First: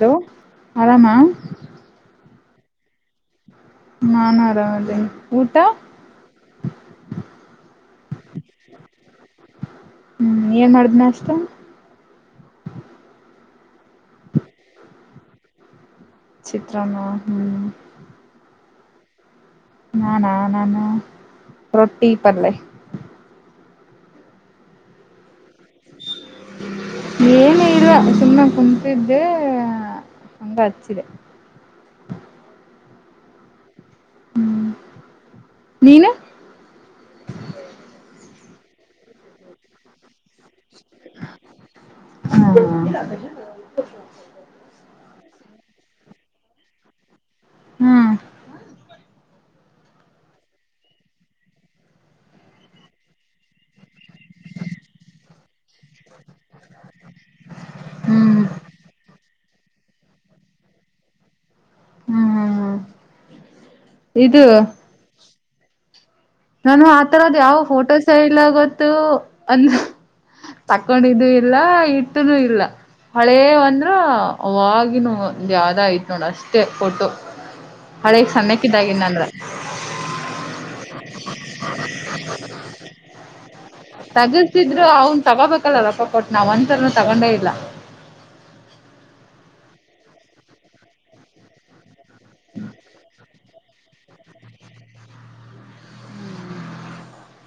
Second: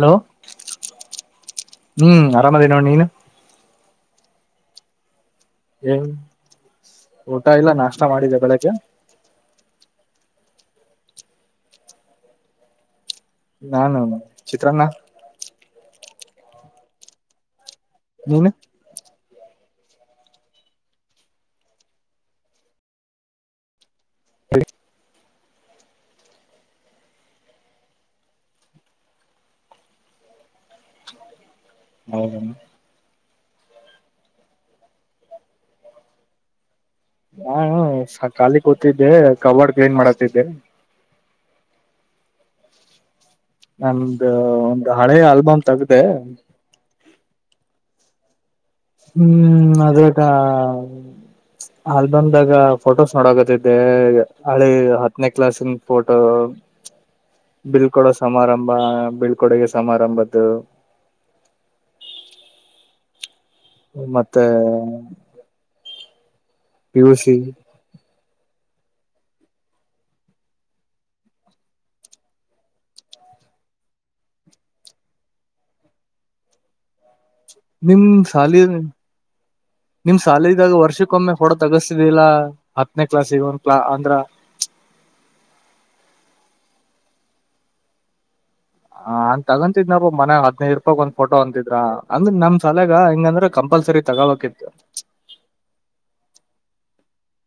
hello ಆರಾಮಾ ಆರಾಮದಿನಿ ನೋಡ್ ನೀನು ನಾನು ಆರಾಮದಿನಿ ಏನು ಊಟ ಇಲ್ಲ ನಾಷ್ಟ ಮಾಡಿದೆ ಬೆಳಗ್ಗೆ ಹ್ಮ್ ಏನ್ ಮಾಡ್ದಿ ನಾಷ್ಟ ನಾನು ಚಿತ್ರನ್ನ ಚಿತ್ರನ್ನ ಹ್ಮ್ [unintelligible] ನಾನಾ ನಾನು ರೊಟ್ಟಿ ಪಲ್ಲೆ ಹೇಳಿ ಏನು ಇಲ್ಲ ಸುಮ್ಮನೆ ಕುಂತಿದ್ದೆ ಹಂಗ ಹಚ್ಚಿದ್ದೆ ಹೌದೇನು ಹ್ಮ್ ನೀನು ನಾನು ಖಾಲಿ ಕೂತಿದ್ದೆ ಕಬೊಡ್ ಕ್ಲಿನ್ ಮಾಡತಿದ್ದೆ ಹ್ಮ್ ಹ್ಮ್ ನಮ್ದ ಒಂದು ಹಳೆ ಆಲ್ಬಮ್ ತಗ್ದೆ ಹ್ಮ್ ಹ್ಮ್ ಅದೇ ಅಕ್ಕಾ ಆಲ್ಬಮದಾಗ ಫೋಟೋಸ್ ನೋಡಕತಿದ್ದೆ ಹಳೆ ಹತ್ತನೇ ಕ್ಲಾಸಿನ್ ಫೋಟೋ ಬೀಳ್ಕಡೋ ಹ್ಮ್ ಸಮಾರಂಭ ಬೀಳ್ಕೊಡಿಗೆ ಸಮಾರಂಭದ್ದು ಹ್ಮ್ ಹ್ಮ್ ಹ್ಮ್ ಮತ್ತೆ ನಾನು ಪಿ ಯು ಸಿ ಆತರದ ಯಾವ ಫೋಟೋಸ್ ಇಲ್ಲ ಗೊತ್ತು ಅಂತ ತಕೊಂಡಿದು ಇಲ್ಲ ಇಟ್ಟನೂ ಇಲ್ಲ ಹಳೇ ಅಂದ್ರ ಅವಾಗಿನಾವು ಒಂದು ಯಾದ ಆಯ್ತ್ ನೋಡ್ ಅಷ್ಟೇ ಫೋಟೋ ನಿಮ್ ಹಳೇದ್ ಸಾಲಿ ಸಣ್ಣಕ್ಕಿದ್ದಾಗಿ ಅಂದ್ರ ನಿಮ್ ಸಾಲಿದಾಗ ವರ್ಷಕ್ಕೊಮ್ಮೆ ಫೋಟೋ ತಗಸ್ತಿದಿಲ್ಲ ಹತ್ತನೇ ಕ್ಲಾಸಿಗೆ ಒಂದ್ ಕ್ಲಾ ಅಂದ್ರ ತಗಿಸಿದ್ರು ಅವನ್ ತಗೋಬೇಕಲ್ಲಲ್ಲ ರೊಕ್ಕ ಕೊಟ್ಟು ಒಂದುಸಲನು ತಕೊಂಡೆ ಇಲ್ಲ ತಾಕದಿನಪ್ಪ ಮನ್ಯಾಗ ಹದಿನೈದು ರೂಪಯಿಗೆ ಒಂದು ಫೋಟೋ ಅಂತಿದ್ರ ಅಂದ್ರ ನಮ್ ಸಲಾಗ ಹೆಂಗಂದ್ರ ಕಂಪಲ್ಸರಿ ತಗೋಕಿತ್ತು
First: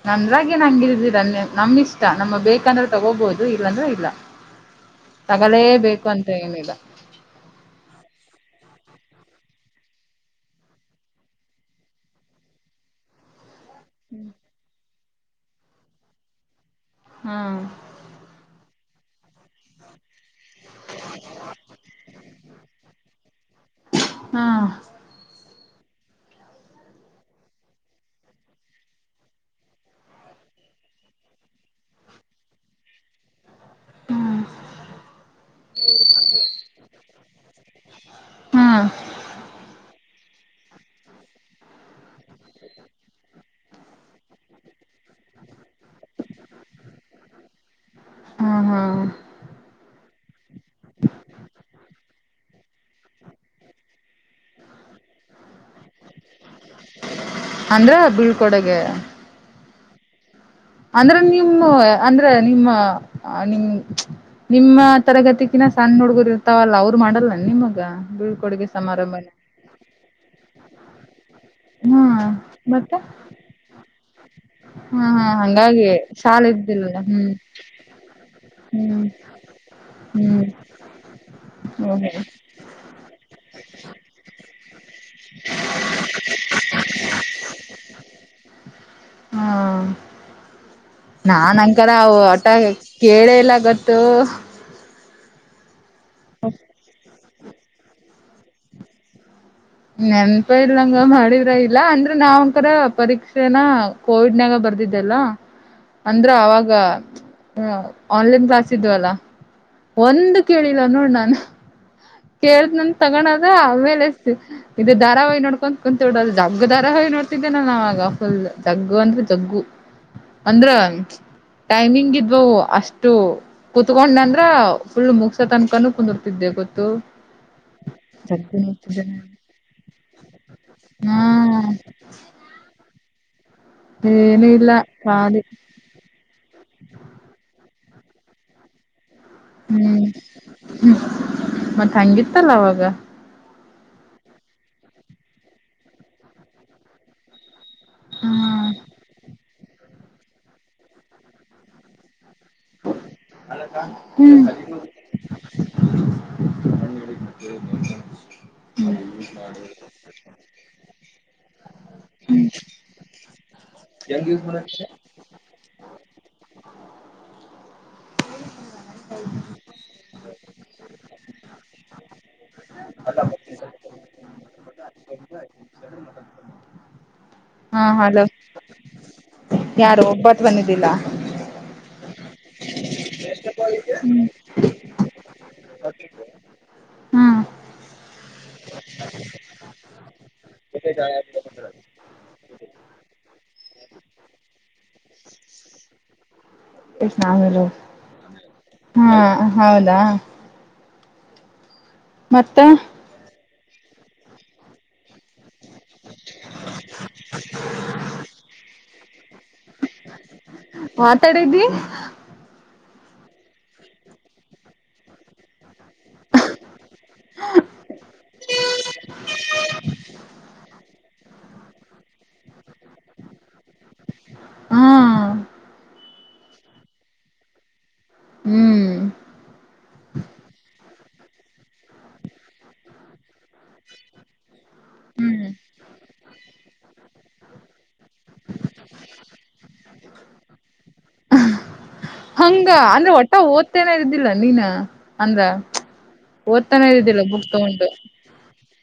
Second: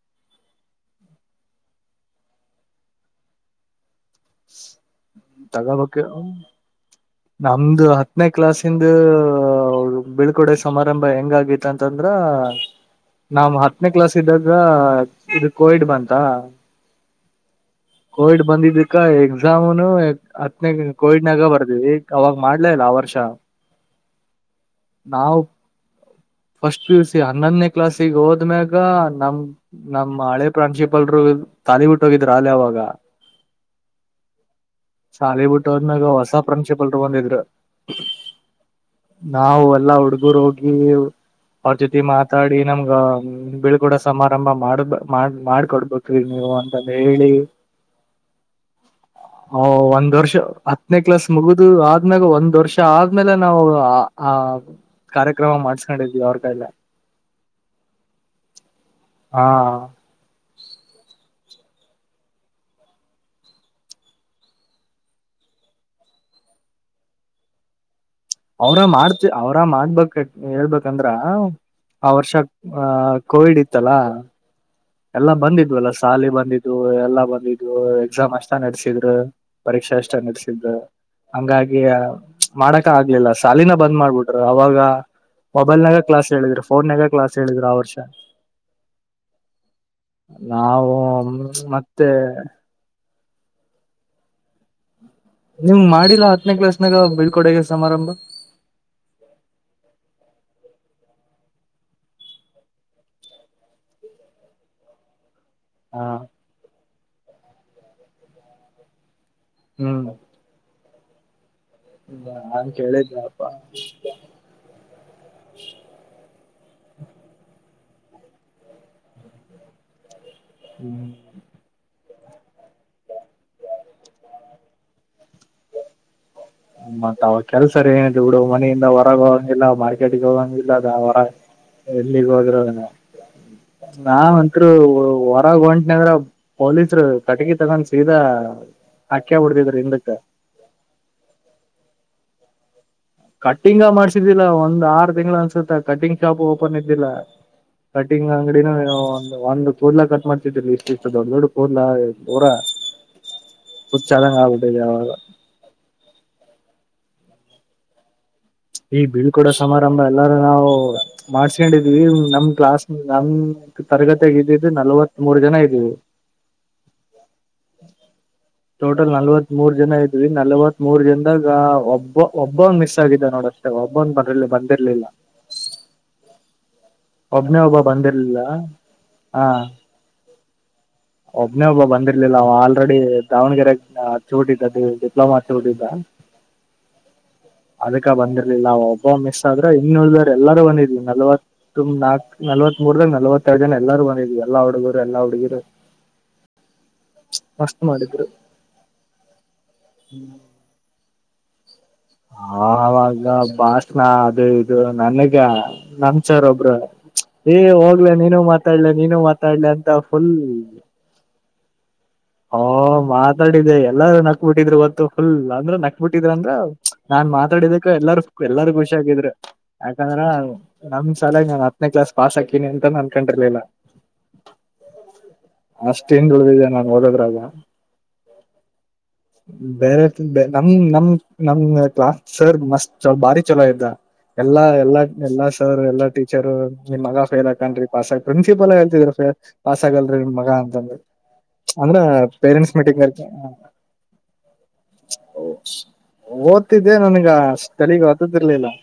ನಂದ್ರಾಗೆ ನಂಗ ಇರ್ದಿರ ನಮ್ ಇಷ್ಟ ನಮ್ಮ ಬೇಕಂದ್ರೆ ತಗೋಬಹುದು ಇಲ್ಲಾಂದ್ರೂ ಇಲ್ಲ ತಗೋಬೇಕ ತಗಲೇಬೇಕು ಅಂತ ಏನಿಲ್ಲ ನಮ್ದು ಹತ್ತನೇ ಕ್ಲಾಸ್ಯಿಂದು ಹೌದು ಬಿಳ್ಕೊಡೆ ಸಮಾರಂಭ ಹೆಂಗಗಾಗಿತ್ತು ಅಂತಂದ್ರ ನಾವ್ ಹ ಹತ್ತನೇ ಕ್ಲಾಸ್ ಇದ್ದಾಗ ಇದು ಕೋವಿಡ್ ಬಂತ ಹ್ಮ್ ಕೋವಿಡ್ ಬಂದಿದಕ್ಕ ಎಕ್ಸಾಮನು ಹತ್ತನೇ ಕೋವಿಡ್ನಾಗ ಬರ್ದವಿ ಅವಾಗ ಮಾಡ್ಲೇ ಇಲ್ಲ ಆ ವರ್ಷ ಹ್ಮ ನಾವು [inaudible] ಫಸ್ಟ್ ಪು ಸಿ ಹನ್ನೊಂದನೇ ಕ್ಲಾಸ್ಗೆ ಹೋದ್ಮ್ಯಾಗ ನಮ ನಮ್ ಹಳೆ ಪ್ರಾನ್ಸಿಪಲ್ರು ತಾನಿ ಬಿಟ್ಟು ಹೋಗಿದ್ರ ಅಲೆ ಅವಾಗ ಹ್ಮ್ ಶಾಲಿ ಬಿಟ್ಟುದ್ನಾಗ ಹೊಸ ಪ್ರಿನ್ಸಿಪಲ್ರು ಬಂದಿದ್ರೂ ಹ್ಮ್ ನಾವವು ಎಲ್ಲ ಹುಡುಗುರು ಹೋಗಿ ಅವ್ರ ಜೊತೆ ಮಾತಾಡಿ ನಮ್ಗಳ ಕೂಡ ಸಮಾರಂಭ ಮಾಡಬ ಮಾಡ ಮಾಡಕೊಡ್ಬೇಕಿ ನೀವು ಅಂತ ಹೇಳಿ ಹ್ಮ್ ಹ್ಮ್ ಹ ಒಂದು ವರ್ಷ ಹತ್ತನೇ ಕ್ಲಾಸ್ ಮುಗುದು ಆದ್ಮ್ಯಾಗ ಒಂದ್ ವರ್ಷ ಆದ್ಮೇಲೆ ನಾವು ಆ ಆ ಕಾರ್ಯಕ್ರಮ ಮಾಡ್ಸ್ಕೊಂಡಿದೀವಿ ಅವ್ರ ಕೈಲ್ಲ ಅಂದ್ರ ಬೀಳ್ಕೊಡಗೆ ಹಾ ಅಂದ್ರೆ ನಿಮ್ಮ ಅಂದ್ರೆ ನಿಮ್ಮ ನಿಮ ನಿಮ್ಮ ತರಗತಿಕಿನ ಸಣ್ಣ ಹುಡ್ಗುರು ಇರ್ತಾವಲ್ಲ ಅವ್ರು ಮಾಡಲ್ಲ ನಿಮ್ಗ ಅವ್ರ ಮಾಡ್ತಿ ಅವ್ರ ಮಾಡ್ಬೇಕ ಹೇಳ್ಬೇಕಂದ್ರ ಹಾ ಆ ವರ್ಷ ಆಹ ಕೋವಿಡ್ ಇತ್ತಲ್ಲ ಹ್ಮ ಎಲ್ಲಾ ಹ್ಮ ಬಂದಿದ್ವಲ್ಲ ಸಾಲಿ ಬಂದಿದ್ದು ಎಲ್ಲಾ ಬಂದಿದ್ ಎಕ್ಸಾಮ್ ಅಷ್ಟ ಹ್ಮ್ ನಡೆಸಿದ್ರು ಪರೀಕ್ಷೆ ಎಷ್ಟ ನ ಹ್ಮ್ ಹಂಗಾಗಿ ಹ್ಮ್ ಮಾಡಕ ಆಗ್ಲಿಲ್ಲ ಸಾಲಿನ ಬಂದ್ ಮಾಡ್ಬಿಟರು ಅವಾಗ ಮೊಬೈಲ್ನಾಗ ಕ್ಲಾಸ್ ಹೇಳಿದ್ರು ಫೋನ್ ನಾಗ ಕ್ಲಾಸ್ ಹೇಳಿದ್ರು ಆ ವರ್ಷ ಹ್ಮ ನಾವು ನಾನ್ ಮತ್ತೆ ಅಕಾರರವು ಆಟ ಎಲ್ಲಾ ಇಲ್ಲ ಗತ್ತು ನಿಮ್ ಮಾಡಿಲ್ಲಾ ಹತ್ತನೇ ಕ್ಲಾಸ್ನಾಗ ಬೀಳ್ಕೊಡೆಗ ಸಮಾರಂಭ ನೆನ್ಪ ಇಂಗ ಮಾಡಿದ್ರ ಇಲ್ಲ ಅಂದ್ರೆ ನಾವ್ಕರ ಪರೀಕ್ಷೆನ ಕೋವಿಡ್ನಾಗ ಬರ್ದಿದ್ದಲ್ಲ ಹ ಅಂದ್ರ ಅವಾಗ ಆನ್ಲೈನ್ ಕ್ಲಾಸ್ ಇದ್ವಲ್ಲ ಒಂದು ಕೇಳಿಲ್ಲ ನೋಡ್ ನನ್ ಹ್ಮ್ ನಾನ್ ಕೇಳ್ದ್ ನಂದ ತಗಳದ ಕೇಳಿದ್ನಪ್ಪಾ ಆಮೇಲೆ ಎ ಇದು ಧಾರವಹಿ ನೋಡ್ಕೊ ಕುಂತಡದು ಜಬ್ಗ ಧಾರಾವಹಿ ನೋಡ್ ದ್ದೇ ನಾಗ ಫ ತಗ್ಗು ಅಂದ್ರೆ ತಗ್ಗು ಅಂದ್ರ ಹ್ಮ್ ಟೈಮಿಂಗ್ ಇದ ಇ ಅಷ್ಟು ಕುತ್ಕೊಂಡ ಅಂದ್ರ ಫುಲ್ಮುಗಸ ತನ್ಕನ ಕು ಮತ್ತತ್ ಅವ ಕೆಲ್ಸರ ಏನ ಹಡು ಜಗ್ಗು ಮನೆಯಿಂದ ನೋಡ್ತಿದ್ದೆ ಹೊರಗೆ ಹೋಗಂಗಿಲ್ಲ ಮಾರ್ಕೆಟ್ಗೆ ಹೋಗಂಗಿಲ್ಲದ ಹೊರ ನಾನು ಹಾ ಎಲ್ಲಿಗ ಹೋಗಿರದ ಏನು ನಾಂತ್ರು ಇಲ್ಲ ಖಾಲಿ ಹೊರಗ ಹೊಂಟನದ್ರ ಪೊಲೀಸರು ಕಟಕಿ ತಗೊಂಡ ಈದ ಹ್ಮ್ ಹ್ಮ್ ಮತ್ತೆ ಹಂಗಿತ್ತಲ್ಲ ಅವಾಗ ಕಟ್ಟಿಂಗ ಮಾಡ್ಸಿದ್ದಿಲ್ಲ ಒಂದ್ ಆರು ತಿಂಗಗಳ ಅನ್ಸುತ್ತ ಕಟ್ಟಿಂಗ್ ಶಾಪ್ ಓಪನ್ ಇದ್ದಿಲ್ಲ ಕಟಿಂಗ್ ಅಂಗಡಿನ ಒ ಒಂದು ಕೂರ್ಲಾ ಕಟ್ ಮಾಡ್ತಿದೀಲಿ ಇಷ್ಟು ಇಷ್ಟ ದೊಡ್ಡ ದೊಡ್ಡ ಕೂರ್ಲಾ ಪೂರ ಚಲಂಗ ಹ್ಮ್ ಆಬಟದೆಾಗ [inaudible] ಈ ಬೀಳ್ಕೂಡ ಸಮಾರಂಭ ಎಲ್ಲಾರು ನಾವು ಮಾಡ್ಸ್ಕೊಂಡಿದೀವಿ ನಮ ಕ್ಲಾಸ್ ನಮ ತರಗತಿಗ ಇದ್ದಿದ್ದು ನಲ್ವತ್ತ್ ಮೂರ್ ಜನ ಇದೀವಿ [inaudible] ಟೋಟಲ್ ನಲ್ವತ್ತ್ ಮೂರ್ ಜನ ಇದ್ವಿ ನಲ್ವತ್ ಮೂರ್ ಜನದಾಗ ಒಬ್ಬ ಒಬ್ಬ್ ಮಿಸ್ ಆಗಿದ್ದ ನೋಡ ಅಷ್ಟೆ ಒಬ್ಬಂದ ಬ ಬಂದ ಸ ಮ ಒಬ್ನೇ ಒಬ್ಬ ಬಂದಿರ್ಲಿಲ್ಲ ಹ ಯಾರು [unintelligible] ಒಬ್ಬತ್ ಬಂದಿದ್ದಿಲ್ಲ ಒಬ್ನೇ ಒಬ್ಬ ಬಂದಿರ್ಲಿಲ್ಲ ಅವ ಆಲ್ರೆಡಿ ದಾವಣಗೆರೆ ಚೂಟ ಇದ್ದದ್ದ [unintelligible] [inaudible] ಹ್ಮ್ ಅದಕ್ಕ ಬಂದಿರ್ಲಿಲ್ಲ ಒಬ್ಬ ಮಿಸ್ ಆದ್ರ ಇನ್ನು ಉಳಿದ ಎಲ್ಲಾರೂ ಬಂದಿದ್ವಿ ನಲ್ವತ್ತು ನಾಕು [unintelligible] ನಲ್ವತ್ ಮೂರ್ ದನ ನಲವತ್ತೆರಡು ಜನ ಎಲ್ಲಾರೂ ಬಂದಿದ್ ಎಲ್ಲ ಹುಡುಗರು ಎಲ್ಲ ಹುಡುಗಿರು [inaudible] ಎಷ್ಟು ನಾನೂರು ಮಸ್ತ್ ಮಾಡಿದ್ರು ಹಾ ಹೌದಾ ಮತ್ತ ಆ ಅವವಾಗ ಭಾಷಣ ಅದು ಇದು ನನ್ಗ [unintelligible] ನಮ್ ಸರ್ ಒಬ್ಬ್ರ ಏ ಹೋಗ್ಲ ನೀನು ಮಾತಾಡ್ಲ ನೀನುೂ ಮಾತಾಡ್ಲ ಅಂತ ಫುಲ್ ಮಾತಾಡಿದ್ದಿ ಹ ಮಾತಾಡಿದೆೆ ಎಲ್ಲಾರು ನಕ್ ಬಿಿಟ್ಟಿದ್ರು ಗೊತ್ತು ಫುಲ್ ಅಂದ್ರ ನಕ್ [unintelligible] ಬಿಟ್ಟಿದ್ರ ಅಂದ್ರ ನಾನ್ ಮಾತಾಡಿದಕ್ಕ ಎಲ್ಲಾರ ಎಲ್ಲಾರ ಖುಷಿಾಗಿದ್ರರು ಯಾಕಂದ್ರ [unintelligible] [unintelligible] [unintelligible] ಕ್ಲಾಸ್ ಪಾಸ್ ಹಾಕಿನಿ ಅಂತಾನ ಅನ್ಕೊಂಡಿರ್ಲಿಲ್ಲ ಹಾ ಅಷ್ಟೇ [unintelligible] ಹಿಂದುಳ್ದಿದ್ದೆ ನಾನು ಓದೋದ್ರಾಗ ಹ್ಮ್ ಬೇರೆ ನಮ್ ನಮ್ ನಮ್ದ ಕ್ಲಾಸ್ ಸರ್ ಮಸ್ತ್ ಬಾರಿ ಚಲೋ ಇದ್ದ ಎಲ್ಲಾ ಎಲ್ಲಾ ಹ್ಮ್ ಎಲ್ಲಾ ಸರ್ ಎಲ್ಲಾ ಟೀಚರು ನಿಮ್ ಮಗ ಫೈಲ್ ಹಾಕ್ತಾನ್ರೀ ಪಾಸ್ ಆಕ್ [unintelligible] ಪ್ರಿನ್ಸಿಪಲ್ಲು ಹೇಳ್ತಿದ್ರು ಸರ್ ನಿಮ್ಮಗ ಪಾಸ್ ಆಗಲ್ಲ ಅಂತಂದು ಅಂದ್ರ ಹಂಗ ಪೇರೆಂಟ್ಸ್ ಮೀಟಿಂಗ್ ಅಂದ್ರೆ ಆರ್ ಒಟ್ಟ ಓದ್ತೇನೆ ಇದ್ದಿಲ್ಲ ನೀನ ಅಂದ್ರ [unintelligible] ಓದ್ತಾನೆ ಓದ್ತಿದ್ದೆ ಇದ್ದಿಲ್ಲ ನನ್ಗ ಬುಕ್ ತಗೊಂಡು ಸ್ಳೀಗ್ ಓದದಿರ್ಲಿಲ್ಲ [unintelligible]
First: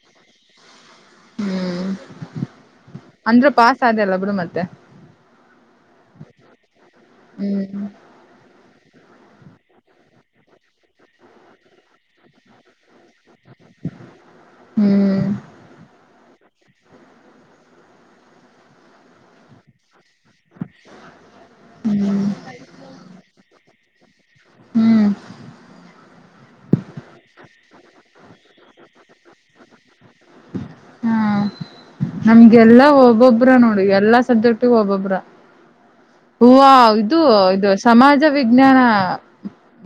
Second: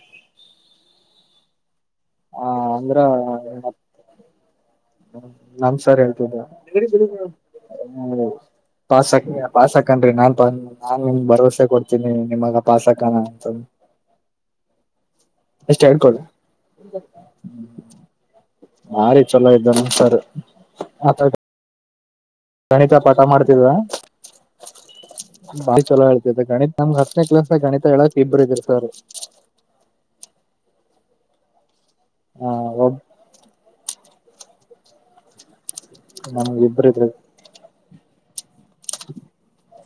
ಹ್ಮ್ ಹ ಅಂದ್ರೆ ಅಂದ್ರ [unintelligible] ಪಾಸ್ ಆದಲ್ಲ ಬಿಡು ಮತ್ತೆ ನಮ್ ಸರ್ ಹೇಳ್ತದ ಹೇಳಿದ್ದ [unintelligible] ಹ್ಮ್ ಪಾಸ್ ಹಾಕ ಪಾಸ್ ಹಾಕನ್ರೀ ನಾನ್ ನಾನ್ ನಿಮ್ ಭರವಸೆ ಕೊಡ್ತೀನಿ ನಿಮ್ಮಗ ಪಾಸ್ ಹಾಕ್ ಹಾ [inaudible] ಹ್ಮ್ ಎಷ್ಟ ಹೇಳ್ಕೊಳಿ ಬಾರಿ ಚಲೋ ಇದ್ದಾನ ಸರ್ [unintelligible] ಹ್ಮ್ ಗಣಿತ ಪಾಠ ಮಾಡ್ತಿದವಾ ಹ್ಮ್ ಚಲೋ ಹೇಳ್ತತೆ ಗಣಿತತ್ ನಮ್ಗ್ ಹತ್ತನೇ ಕ್ಲಾಸ್ ನ ಗಣಿತ ಹೇಳಕ್ ಇಬ್ಬರು ಇದ್ರ ಸರ್ ಹಾ ಹ ನಮ್ಗೆಲ್ಲಾ ಒಬ್ ಒಬ್ಬೊಬ್ಬ್ರ ನೋಡಿ ಎಲ್ಲಾ ಸಬ್ಜೆಟ್ ಗೋ ಒಬ್ಬೊಬ್ರ ಹೂವ ನಮ್ಗ್ ಇಬ್ರು ಇದ್ರಿ ಇದು ಇದು ಸಮಾಜ ವಿಜ್ಞಾನ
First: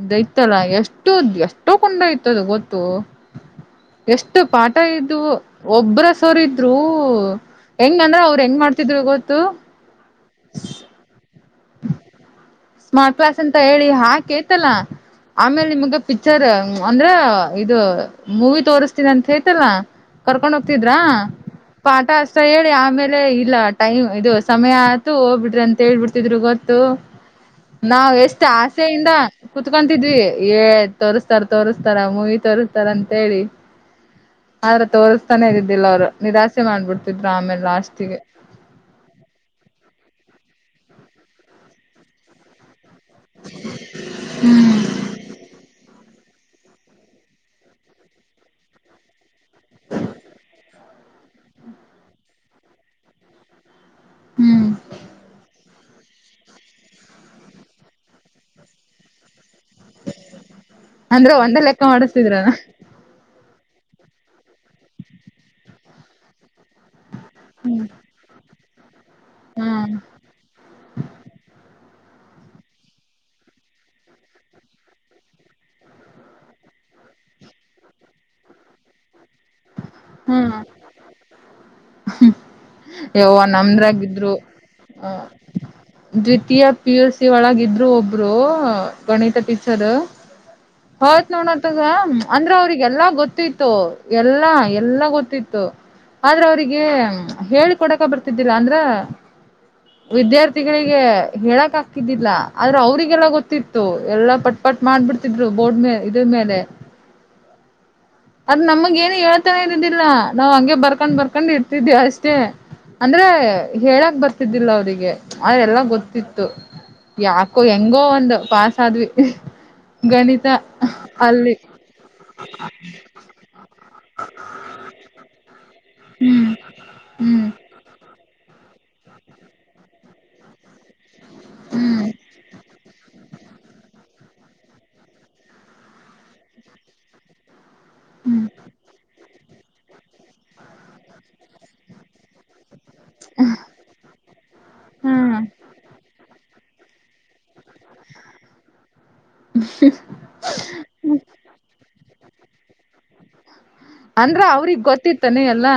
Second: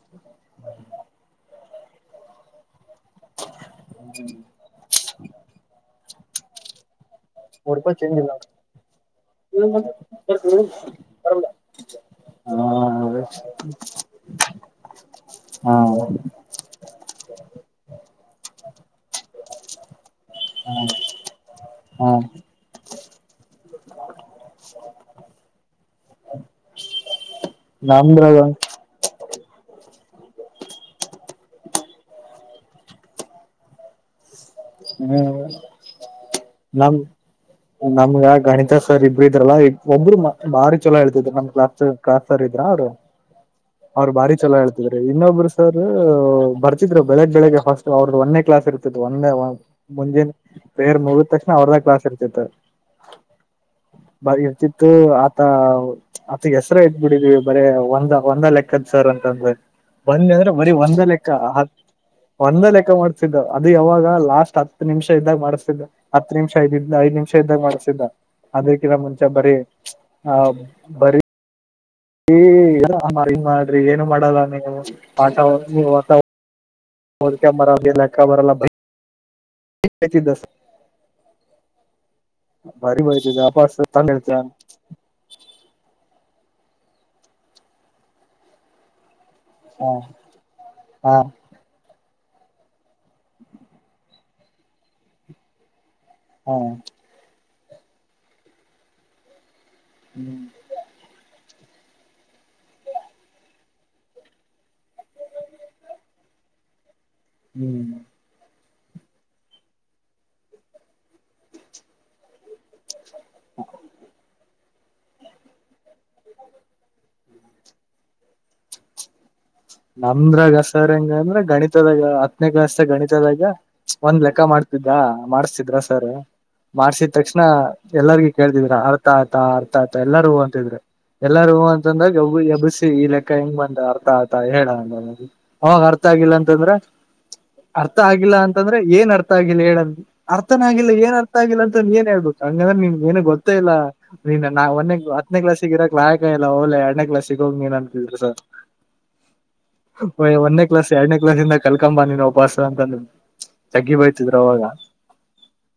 ಇದಐತ್ತಲ್ಲ ಎಷ್ಟು ಎಷ್ಟೋ ಕಂಡ ಇಯತದು ಗೊ [unintelligible] [unintelligible] ಎಷ್ಟು ಪಾಠ ಇದ್ದು ಒಬ್ಬ್ರ ಸರ ಇದ್ರು ಹೆಂಗ್ಂದ್ರ ಅವ್ರು ಹೆಂಗ್ ಮಾಡ್ತಿದ್ರು ಗೊತ್ತು [unintelligible] ಹಾ ಸ್ಮಾರ್ಟ್ ಕ್ಲಾಸ್ ಅಂತ ಹೇಳಿ ಹಾಗಾಕೇತಲ್ಲ ಆಮೇಲ್ ಹಾ ನಿಮಗ ಪಿಕ್ಚರ್ ಅಂದ್ರ ಇದು ಮೂವಿ ತೋರ್ಸ್ತನಿ ಅಂತ ಹೇತಲ್ಲ ಕರ್ಕೊಂಡ್ ಹೋಗ್ತಿದ್ರಾ [unintelligible] ಪಠ ಹಾ ಅಷ್ಟ ಹೇಳಿ ಆಮೇಲೆ ಇಲ್ಲ ಟೈಮ್ ಇದು ಸಮಯ ಆಯತು ಹೋಗ್ಬಿಡ್ರಿ ಅಂತ ಹೇಳ್ಬಿಡ [unintelligible] [unintelligible] ಗೊತ್ತು ನಾವು ನಮ್ದ್ರಾಗ ಎಷ್ಟು ಆಸೆಯಿಂದ ಕುೂತ್ಕ [unintelligible] ದ್ವಿ ಏ ತೋರಿಸ್ತಾರ ತೋರ್ಸ್ತಾರ ಮೂವಿ ತೋರಿಸಸ್ತಾರ ಅಂತ ಹೇಳಿ ಆದ್ರ ಹ್ಮ್ ತೋಸ್ತಾನೇ ಇದಿದ್ದಿಲ್ಲ ಅವ್ರು ನಿರಾಸೆ ನಮ್ ಮಾಡ್ಬಿಡ್ತಿದ್ರ ಆಮೇಲೆ ಲಾಸ್ಟಿಗೆ ನಮ್ಗ ಗಣಿತ [unintelligible] ಒಬ್ರು ಭಾರಿ ಚಲ ಹೇಳ್ತಿದ್ರು ನಮ್ ಕ್ಲಾಸ್ ಕ್ಲಾಸ್ ಸರ್ ಇದ್ರ ಅವ್ರು [unintelligible] ಅವ್ರ ಭಾರಿ ಚಲೋ ಹೇಳ್ತಿದ್ರಿ ಇನ್ನೊಬ್ರು ಸರ್ ಬರ್ತಿದ್ರು ಬೆಳಗ್ ಬೆಳಗ್ ಹಾಸ್ಟಲ್ ಅವ್ರದ್ದ ಒಂದೇ ಕ್ಲಾಸ್ ಇರ್ತತ್ತು ಒಂದೇ [unintelligible] ಮುಂಜೆನೆ ಪ್ರೇರ್ ಮುಗಿದ ತಕ್ಷಣ ಅವರ್ದ ಕ್ಲಾಸ್ ಇರ್ತತೆ ಬರಿ ಹ್ಮ್ ಇರ್ತಿತ್ತು ಆತ ಮತ್ ಹೆಸರು ಇಟ್ಬ ಬಿಡಿದೀವಿ ಬರ ಒಂದ್ ಒಂದ ಲೆಕ್ಕದ ಸರ್ ಅಂತಂದ್ರೆ ಬಂದಿ ಅಂದ್ರೆ ಬರೀ ಒಂದ ಲೆಕ್ಕ ಅಂದ್ರೆ ಒಂದೇ ಹತ್ ಲೆಕ್ಕ ಮಾಡಿಸ್ತಿದ್ರನ ಒಂದ ಲೆಕ್ಕ ಮಾಡ್ತಿದ್ದ ಅದು ಯಾವಾಗ ಲಾಸ್ಟ್ ಹತ್ ನಿಮಿಷ ಇದ್ದಾಗ ಮಾಡ್ಸಿದ್ದ ಹತ್ತು ನಿಮಿಷ ಐದ ಐದ್ ನಿಮಿಷ ಇದ್ದಾಗ ಮಾಡ್ಸಿದ್ದ ಅದಕಿ ನ ಬರಿ ಹ್ಮ್ ಹ ಬರಿ ಏ ಮಾಡ್ರಿ ಏನು ಮಾಡಲ್ಲ ನೀವು ಆಠ [unintelligible] ಪಚಿ ದಸ್ ಹ್ಮ್ [unintelligible] ಯವ್ವ ತಂದ ಹೇಳ್ತ ನಮದ್ರಾಗಿದ್ರು ಹ ದ್ವಿತೀಯ ಪಿ ಯು ಸಿ ಒಳಗ ಇದ್ರು ಒಬ್ರು ಗಣಿತ ಪಿಕ್ಚರ್ ಹಾ ಹಾ ಹೌತ್ ನೋಡತದ ಅಂದ್ರ ಅವ್ರಿಗೆಲ್ಲಾ ಗೊತ್ತಿತ್ತು ಎಲ್ಲಾ ಎಲ್ಲ ಗೊತ್ತಿತ್ತು ಆದ್ರೆ ಅವರಿಗೆ ಹೇಳಿಕೊಡಕ ಬರ್ತಿದ್ದಿಲ್ಲ ಅಂದ್ರ ಹ್ಮ್ ವಿದ್ಯಾರ್ಥಿಗಳಿಗೆ ಹೇಳಕ್ ಹಾಕಿದ್ದಿಲ್ಲ ಆದ್ರೆ ಅವ್ರಿಗೆಲ್ಲ ಗೊತ್ತಿತ್ತು ಎಲ್ಲಾ ಪಟ್ ಪಟ್ ಮಾಡ್ಬಿಡ್ತಿದ್ರು ಬೋರ್ಡ್ ಮೇ ಇದ್ರ ಮೇಲೆ [inaudible] ಹ್ಮ್ ಅದು ನಮಗೇಏನು ಹೇಳ್ತಾನೆ ಇರೋದಿಲ್ಲ ನಾವು ಹಂಗೆ ಬರ್ಕೊಂಡು ಬರ್ಕೊಂಡು ಇರ್ತಿದ್ದೆವಿ ಅಷ್ಟೇ ಅಂದ್ರೆ ಹೇಳಕ್ ಬರ್ತಿದ್ದಿಲ್ಲ ಅವರಿಗೆ ಅದೆ ಎಲ್ಲ ಗೊತ್ತಿತ್ತು ಯಾಕೋ ಹೆಂಗೋ ಒಂದ್ ಪಸ್ ಆದ್ವಿ ಗಣಿತ ನಮ್ರಗಸರಂಗ ಅಂದ್ರ ಅಲ್ಲಿ ಗಣಿತದಾಗ ಹತ್ತನೇ ಕ್ಲಾಸ್ ಗಣಿತದಾಗ ಒಂದ್ ಲೆಕ್ಕ ಮಾಡ್ತಿದ್ದ ಮಾಡ್ಸಸ್ತಿದ್ರ ಸರ್ ಹ್ಮ್ ಮಾಡ್ಸಿದ ತಕ್ಷಣ ಹ್ಮ್ ಎಲ್ಲರ್ಗ ಕೇಳದ್ರ ಅರ್ಥ ಆಯ್ತಾ ಅರ್ಥ ಆಯ್ತಾ ಎಲ್ಲಾರ ಹೂ ಅಂತಿದ್ರಿ ಎಲ್ಲಾರ ಹೂ ಹ್ಮ್ ಅಂತಂದ್ರಾಗ ಈ ಲೆಕ್ಕ ಹೆಂಗ್ ಬಂದ ಅರ್ಥ ಆತಾ ಹೇಳ ಅವಾಗ ಅರ್ಥ ಆಗಿಲ್ಲ ಅಂತಂದ್ರೆ ಅರ್ಥ ಆಗಿಲ್ಲ ಹ್ಮ್ ಅಂತಂದ್ರೆ ಏನ್ ಅರ್ಥ ಅ ಆಗಿಲ್ಲ ಹೇಳ ಅರ್ಥನ ಆಗಿಲ್ಲ ಏನ್ ಅರ್ಥ ಆಗಿಲ್ಲ ಅಂತ ನೀಏನ್ ಹೇಳ್ಬೇಕು ಹಂಗಂದ್ರೆ ನಿಮ ಏನು ಗೊತ್ತ ಇಲ್ಲ ನೀನ್ ನಾ ಒ ಹ್ಮ್ ಹತ್ತನೇ ಕ್ಲಾಸ್ಗ ಇರಕ್ ಇಲ್ಲಓಲ್ಲ ಎಡನೇ ಕ್ಲಾಸ್ ಸಿಗ ಹೋಗಿ ನೀನ್ ಅಂತಿದ ಸ ಹಯ್ ಒಂದನೇ ಕ್ಲಾಸ್ ಎರಡನೇ ಕ್ಲಾಸ್ಂದ ಕಲ್ಕಂಬ ನೀನು ಉಪಾಸ ಅಂತಂದ ತಗ್ಗಿ ಬಯ್ತಿದ್ರ ಅಂದ್ರ ಅವಾಗ ಅವ್ರಿಗ್ ಗೊತ್ತಿತ್ತಾನೆ ಎಲ್ಲಾ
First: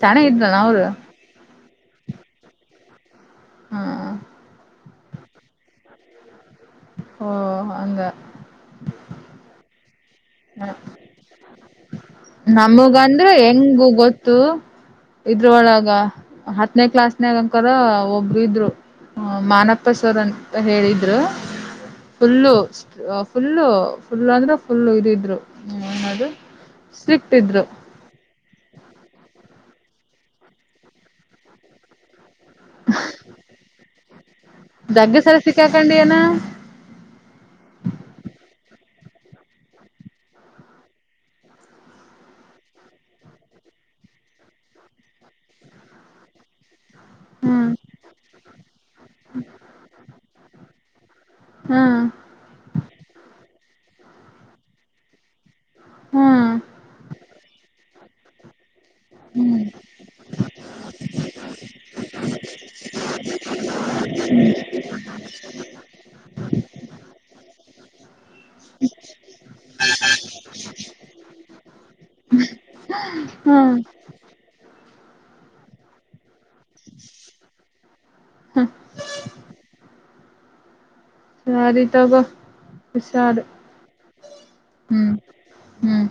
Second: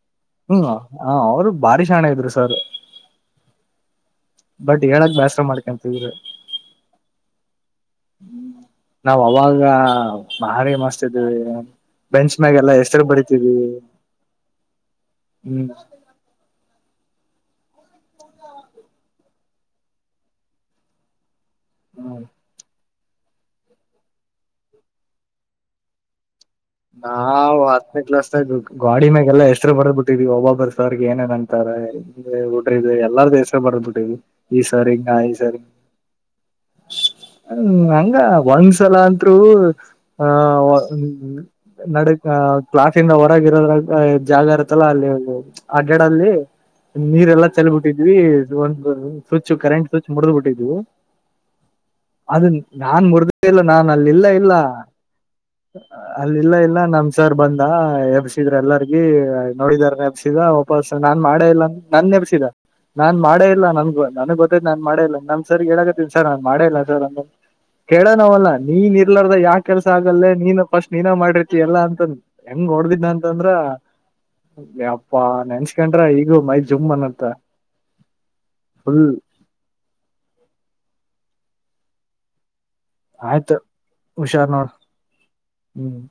ಸಣ್ಣ ಇದ್ರಲ್ಲ ಹ್ಮ್ ಅವರು ಹ ಅವರು ಬಾರಿ ಸಾಣೆ ಇದ್ರು ಸರ್ ಹ್ಮ ಬಟ್ ಹೇಳಕ್ ಬ್ಯಸರ ಮಾಡ್ಕೊಂತಿದ್ರ ಓ ಹಂಗ ನಾವ ಅವಾಗ ಹ ಬಾರಿ ಮಸ್ತ ಇದ್ವಿ ಬೆಂಚ್ ಮ್ಯಾಗೆಲ್ಲಾ ಎಷ್ಟರು ನಮಗಂದ್ರೆ ಬಡತವಿ ಇದ್ರ ಒಳಗ ಹತ್ತು ನೇ ಕ್ಲಾಸ್ನಗಕಾರರ ಒಬ್ರು ಇದ್ರು ಮಾನಪ್ಪ ಸವರ್ ಅಂತ ಹೇಳಿದ್ರು ಹ್ಮ್ ಫುಲ್ಲು ಫುಲ್ಲ ಫುಲ್ ಅಂದ್ರೆ ಫುಲ್ಲ ಇದಿದ್ರು ನದು ನಾ ಹತ್ತನೇ ಕ್ಲಾಸ್ತಾ ಇದ್ ಗಾಡಿ ಮ್ಯಾಗೆಲ್ಲ ಎಷ್ಟರು ಬರ್ದ್ ಬಿಟ್ಟಿದ್ವಿ ಒಬ್ಬೊಬ್ಬರ್ ಸಾರ್ಗೆ ಏನದ ಅಂತಾರೆ ಡ್ರಿದ್ರ ಎಲ್ಲಾರ ದ ಹೆಸ ಬರ್ದ್ ಬಿಟ್ಟವಿ ಈ ಸಾರಿ ಹಂಗ ಜಗ್ಗೆ ಈ ಸಲ ಸಾರಿ ಹಂಗ ಸಿಕ್ಕಾಕೊಂಡಿಯನ [unintelligible] ಹ್ಮ ಹಂಗ ಒಷ ಸಲ ಅಂತರು ಆ ನಡಕ್ ಕ್ಲಾಸಿಂದ ಹೊರಗ ಇರೋದ್ರ ಜಾಗ ಇರತ್ತಲ್ಲ ಅಲ್ಲಿ ಅಡ್ಗಡಲ್ಲಿ ನೀರೆಲ್ಲಾ ಹ್ಮ್ ಚಾಲ್ಬಿಟ್ಟಿದ್ವಿ ಒಂದು ಸ್ವಿಚ್ ಕರೆಂಟ್ ಸ್ವಿಚ್ ಮುರಿದುಬಿಟ್ಟಿದ್ವಿ ಹ್ಮ್ ಅದು ನಾನ್ ಮುರಿದ ಇಲ್ಲ ನಾನು ಅಲ್ಲಿಲ್ಲ ಇಲ್ಲ ಅಲ್ಲಿ ಹ್ಮ್ ಇಲ್ಲ ಇಲ್ಲ ನಮ್ ಸರ್ ಬಂದ ಎಬ್ಸಿದ್ರ ಎಲ್ಲಾರ್ಗ ಈ ಹ್ಮ್ ನೋಡಿದಾರ ನೆಪಸಿದ ವಾಪಸ್ಸ ನಾನ್ ಮಾಡೇ ಇಲ್ಲ ಅ ನ ನನ್ ಎಬ್ಬಿಸಿದ ನಾನ್ ಮಾಡೇ ಇಲ್ಲ ನನ್ಗ ನನ್ಗ್ ಗೊತ್ತೈ ನಾನ್ ಮಾಡೇ ಇಲ್ಲ ನಮ್ ಸರ್ ಹೇಳಕತ್ತೀನಿ ಸರ್ ನಾನ್ ಮಾಡೇ ಇಲ್ಲ ಸರ್ ಅಂತ ಕೇಳ ನವಲ್ಲ ನೀನ್ ಇರ್ಲಾರ್ದ ಯಾವ ಕೆಲಸ ಆಗಲ್ಲೇ ನೀನ್ ಫಸ್ಟ್ ನೀನ ಮಾಡರಿತಿ ಎಲ್ಲಾ ಅಂತಂದ ಹೆಂಗ ಕೊಡದಿನಿ ಅಂತಂದ್ರ ಹ್ಮ್ ಅಪ್ಪಾ ನೆನ್ಸ್ಕೊಂಡ್ರ ಈಗೂ ಮೈದ ಜುಮ್ ಅನ್ನುತ್ತ ಫುಲ್ ಸಾರಿ ತಗೋ ಹುಷಾರ್ ಆಯ್ತ ಹುಷಾರ್ ನೋಡ್ ಹ್ಮ್ ಹ್ಮ್